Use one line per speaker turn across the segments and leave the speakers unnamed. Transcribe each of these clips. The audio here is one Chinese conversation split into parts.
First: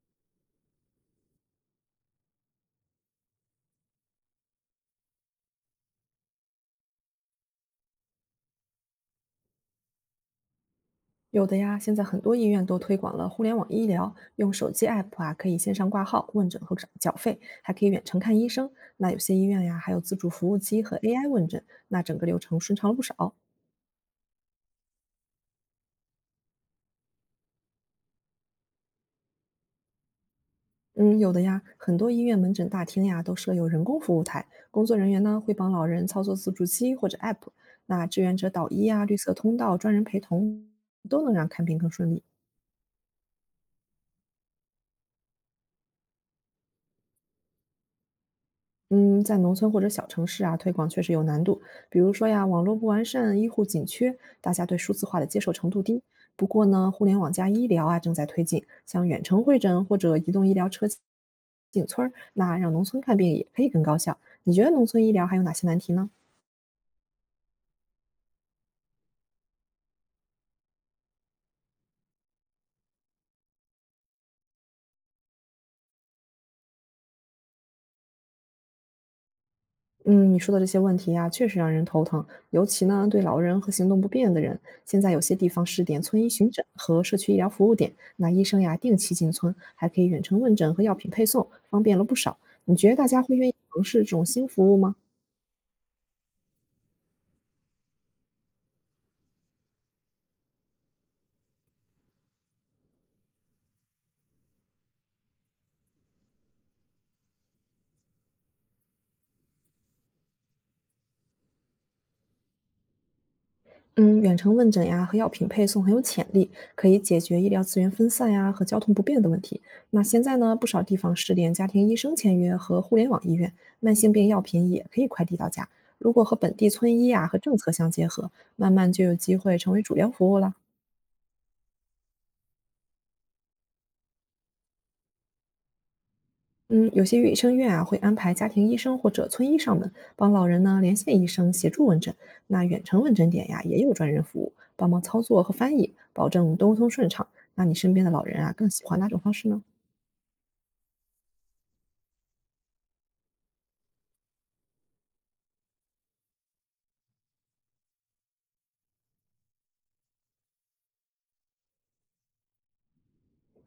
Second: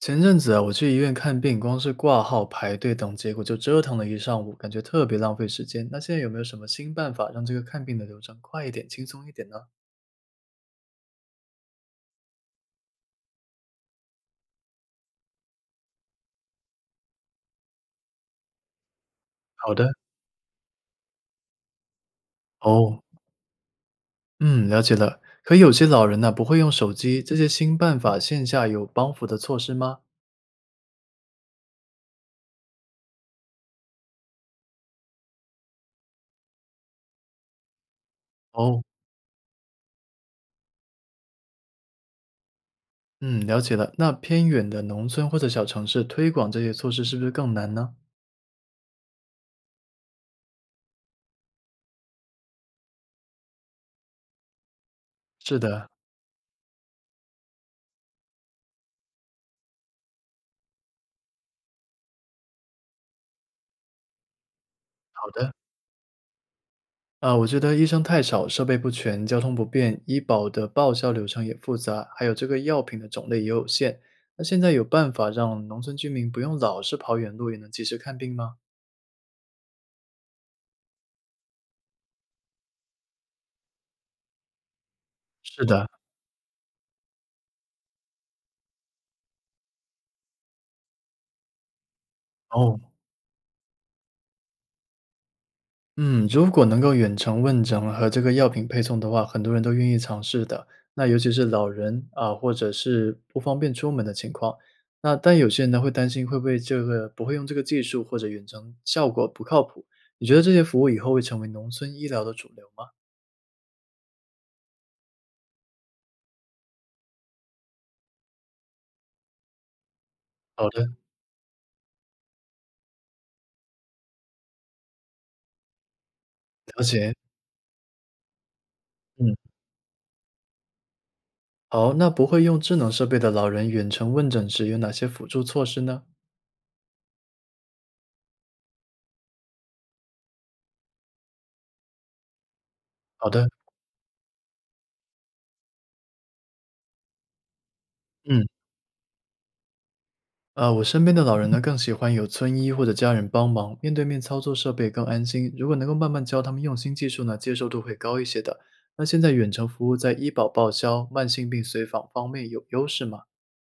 前阵子啊，我去医院看病，光是挂号、排队等结果就折腾了一上午，感觉特别浪费时间。那现在有没有什么新办法让这个看病的流程快一点、轻松一点呢？
有的呀，现在很多医院都推广了互联网医疗，用手机 app 啊，可以线上挂号、问诊和缴费，还可以远程看医生。那有些医院
好
呀，
的。
还有自助服务机和 AI 问诊，那整个流程顺畅了
哦。
不少。
嗯，了解了。可有些老人呢、不会用手机，这些新办法线下有帮扶的措施吗？
嗯，有的呀，很多医院门诊大厅呀都设有人工服务台，工作人员呢会帮老人操作自助机或者 app，那志愿者导
哦。
医啊、绿色通道、专人陪同都能让看病更顺利。
嗯，了解了。那偏远的农村或者小城市推广这些措施是不是更难呢？
嗯，在农村或者小城市啊，推广确实有难度。比如说呀，网络不完善，医护紧缺，大家对数字化的接受
是
程度
的。
低。不过呢，互联网加医疗啊正在推进，像远程会诊或者移动医疗车进村儿，那让农村看病也可以更高效。你觉得农村医疗
好
还有
的。
哪些难题呢？
啊，我觉得医生太少，设备不全，交通不便，医保的报销流程也复杂，还有这个药品的种类也有限。那现在有办法让农村居民不用老是跑远路也能及时看病吗？
嗯，你说的这些问题呀，确实让人头疼，尤其呢，对老人和行动不便的人，现在有些地
是
方试
的。
点村医巡诊和社区医疗服务点，那医生呀定期进村，还可以远程问诊和药品配送，方便了不少。你
哦。
觉得大家会愿意尝试这种新服务吗？
嗯，如果能够远程问诊和这个药品配送的话，很多人都愿意尝试的。那尤其是老人啊，或者是不方便出门的情况，那但有些人呢会担心会不会这个不会用这个技术或者远程效果不靠谱。你觉得这些服务以后会成为农村医疗的主流吗？
嗯，远程问诊呀和药品配送很有潜力，可以解决医疗资源分散呀和交通不便的问题。那现在呢，不
好
少
的。
地方试点家庭医生签约和互联网医院，慢性病药品也可以快递到家。如果和本地
了
村医
解。
呀和政策相结合，慢慢就有
嗯，
机会成为主流服务了。
好，那不会用智能设备的老人远程问诊时有哪些辅助措施呢？
嗯，有些医生院啊会安排家庭医生或者村医上门，帮老人呢连线医生协助问诊。那远程问
好
诊点
的。
呀也有专人服务，帮忙操作和翻译，保证沟通顺畅。那你身边的老人
嗯。
啊更喜欢哪种方式呢？
啊，我身边的老人呢更喜欢有村医或者家人帮忙，面对面操作设备更安心。如果能够慢慢教他们用新技术呢，接受度会高一些的。那现在远程服务在医保报销、慢性病随访方面有优势吗？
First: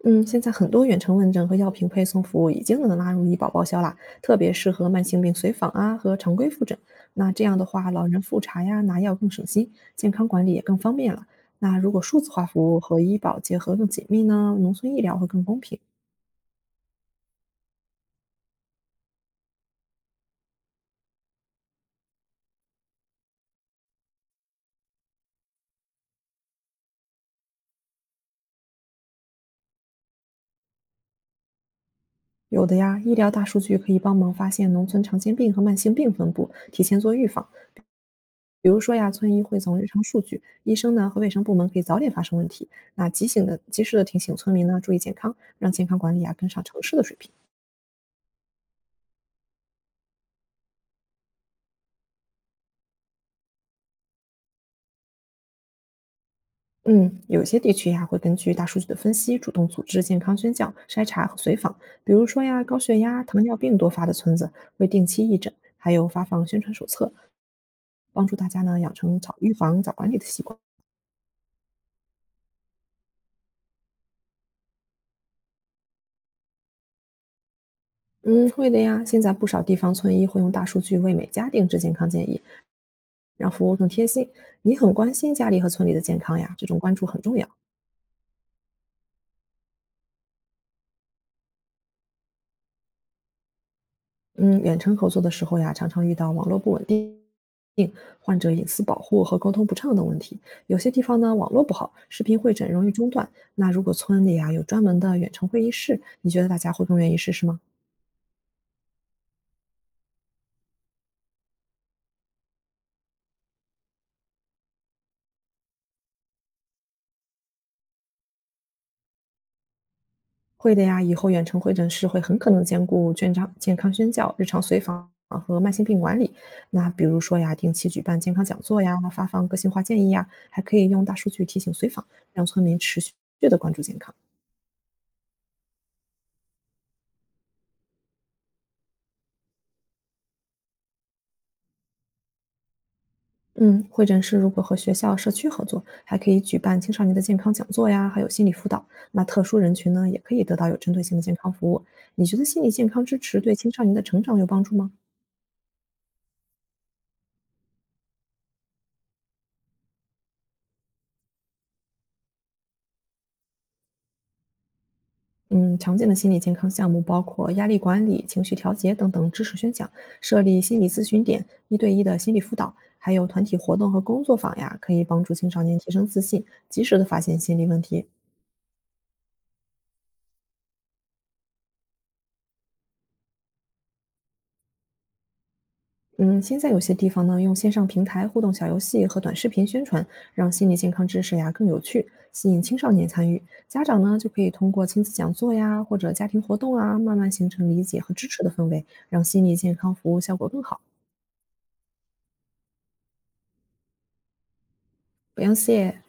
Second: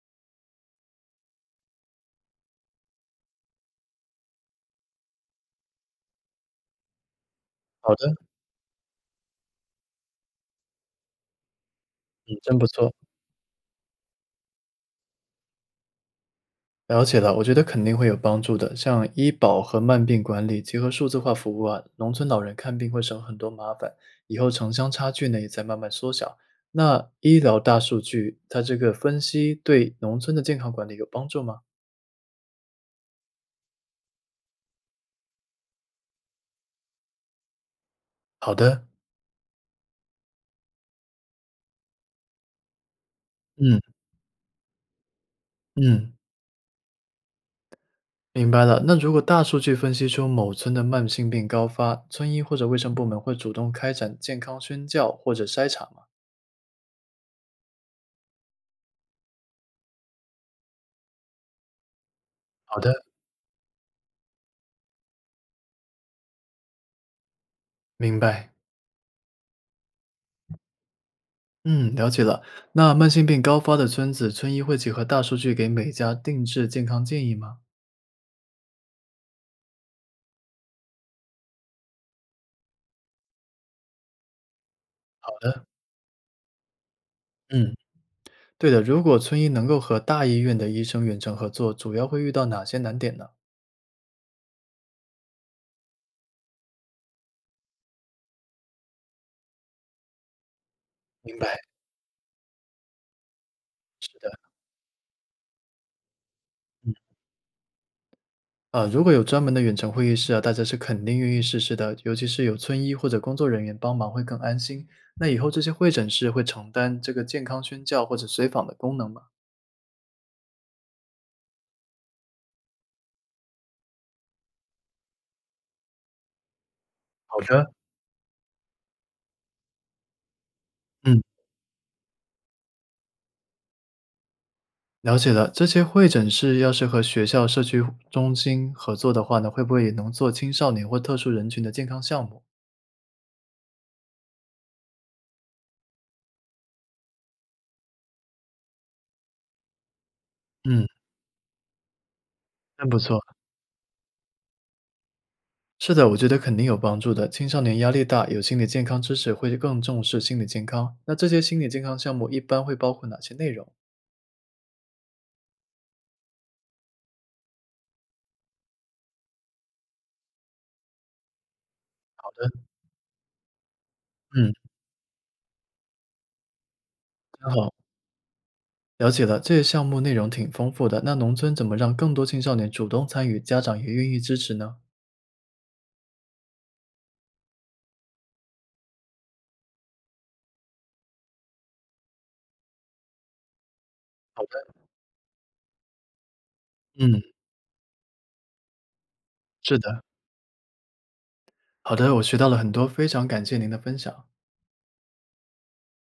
嗯，现在很多远程问诊和药品配送服务已经能纳入医保报销啦，特别适合慢性病随访啊和常规复诊。那这样的话，
好
老
的。
人复查呀、拿药更省心，健康管理也更方便了。那如果数字
嗯，
化
真不
服务
错。
和医保结合更紧密呢，农村医疗会更公平。
了解了，我觉得肯定会有帮助的。像医保和慢病管理结合数字化服务啊，农村老人看病会省很多麻烦，以后城乡差距呢也在慢慢缩小。那医疗大数据它这个分析对农村的健康管理有帮助吗？
有的呀，医疗大数据可以帮忙发现农村常见病和慢性病分布，提前做预防。
好
比如
的。
说呀，村医会从日常数据、医生呢和卫生部门可以早点发生问题，那提醒的
嗯
及时的提醒村民呢注意健康，让健康
嗯，
管理啊跟上城市的水平。
明白了。那如果大数据分析出某村的慢性病高发，村医或者卫生部门会主动开展健康宣教或者筛查吗？
嗯，有些地区呀会根据大数据的分析，主动组织健康宣教、筛查和随访。比如说呀，
好
高
的。
血压、糖尿病多发的村子会定期义诊，还有发放宣传手册，
明
帮助大
白。
家呢养成早预防、早管理的习惯。
嗯，了解了。那慢性病高发的村子，村医会结合大数据给每家定制健康建议吗？
嗯，会的呀。现在不少地方村医会用大数据为每家定制健康建议，让服务更贴心。你很关心家里和村里的健康呀，这种关注很重要。
嗯，对的，如果村医能够和大医院的医生远程合作，主要会遇到哪些难点呢？
嗯，远程合作的时候呀，常常遇到网络不稳定、患者隐私保护和沟通不畅等问题。有些地方呢，
明
网
白。
络不好，视频会诊容易中断。那如果村里啊有专门的远程会议室，你觉得大家会
嗯，
更愿意试试吗？
啊，如果有专门的远程会议室啊，大家是肯定愿意试试的，尤其是有村医或者工作人员帮忙会更安心。那以后这些会诊室会承担这个健康宣教或者随访的功能吗？
会的呀，以后远程会诊室会很可能兼顾健康宣教、日常随访和慢性病管理。那比如
好
说呀，
的。
定期举办健康讲座呀，发放个性化建议呀，还可以用大
嗯。
数据提醒随访，让村民持续的关注健康。
了解了，这些会诊室要是和学校、社区中心合作的话呢，会不会也能做青少年或特殊人群的健康项目？
嗯，会诊室如果和学校、社区合作，还可以举办青少年的健康讲座呀，还有心理辅导。那特殊人群呢，也可以得到有
嗯，
针对性的健康服务。你觉得心理健
真不
康支
错。
持对青少年的成长有帮助吗？
是的，我觉得肯定有帮助的。青少年压力大，有心理健康知识会更重视心理健康。那这些心理健康项目一般会包括哪些内容？
嗯，常见的心理健康项目包括压力管理、情绪调节等等知识宣讲，设立心理咨询点、一对一的心理辅导，还有团体活动和工作
嗯，
坊呀，可以帮助青少年提升自信，及时的发现
真
心理
好，
问题。
了解了。这些项目内容挺丰富的。那农村怎么让更多青少年主动参与，家长也愿意支持呢？
嗯，现在有些地方呢，用线上平台互动小游戏和短视频宣传，让心理健康知识呀更有趣，吸引青少年参与。家长呢，就可
好
以通
的。
过亲子讲座呀，或者家庭活动啊，慢
嗯。
慢形成理解和支持的氛围，让心理健
是
康
的。
服务效果更好。
好的，我学到了很多，非常感谢您的分享。
不用谢。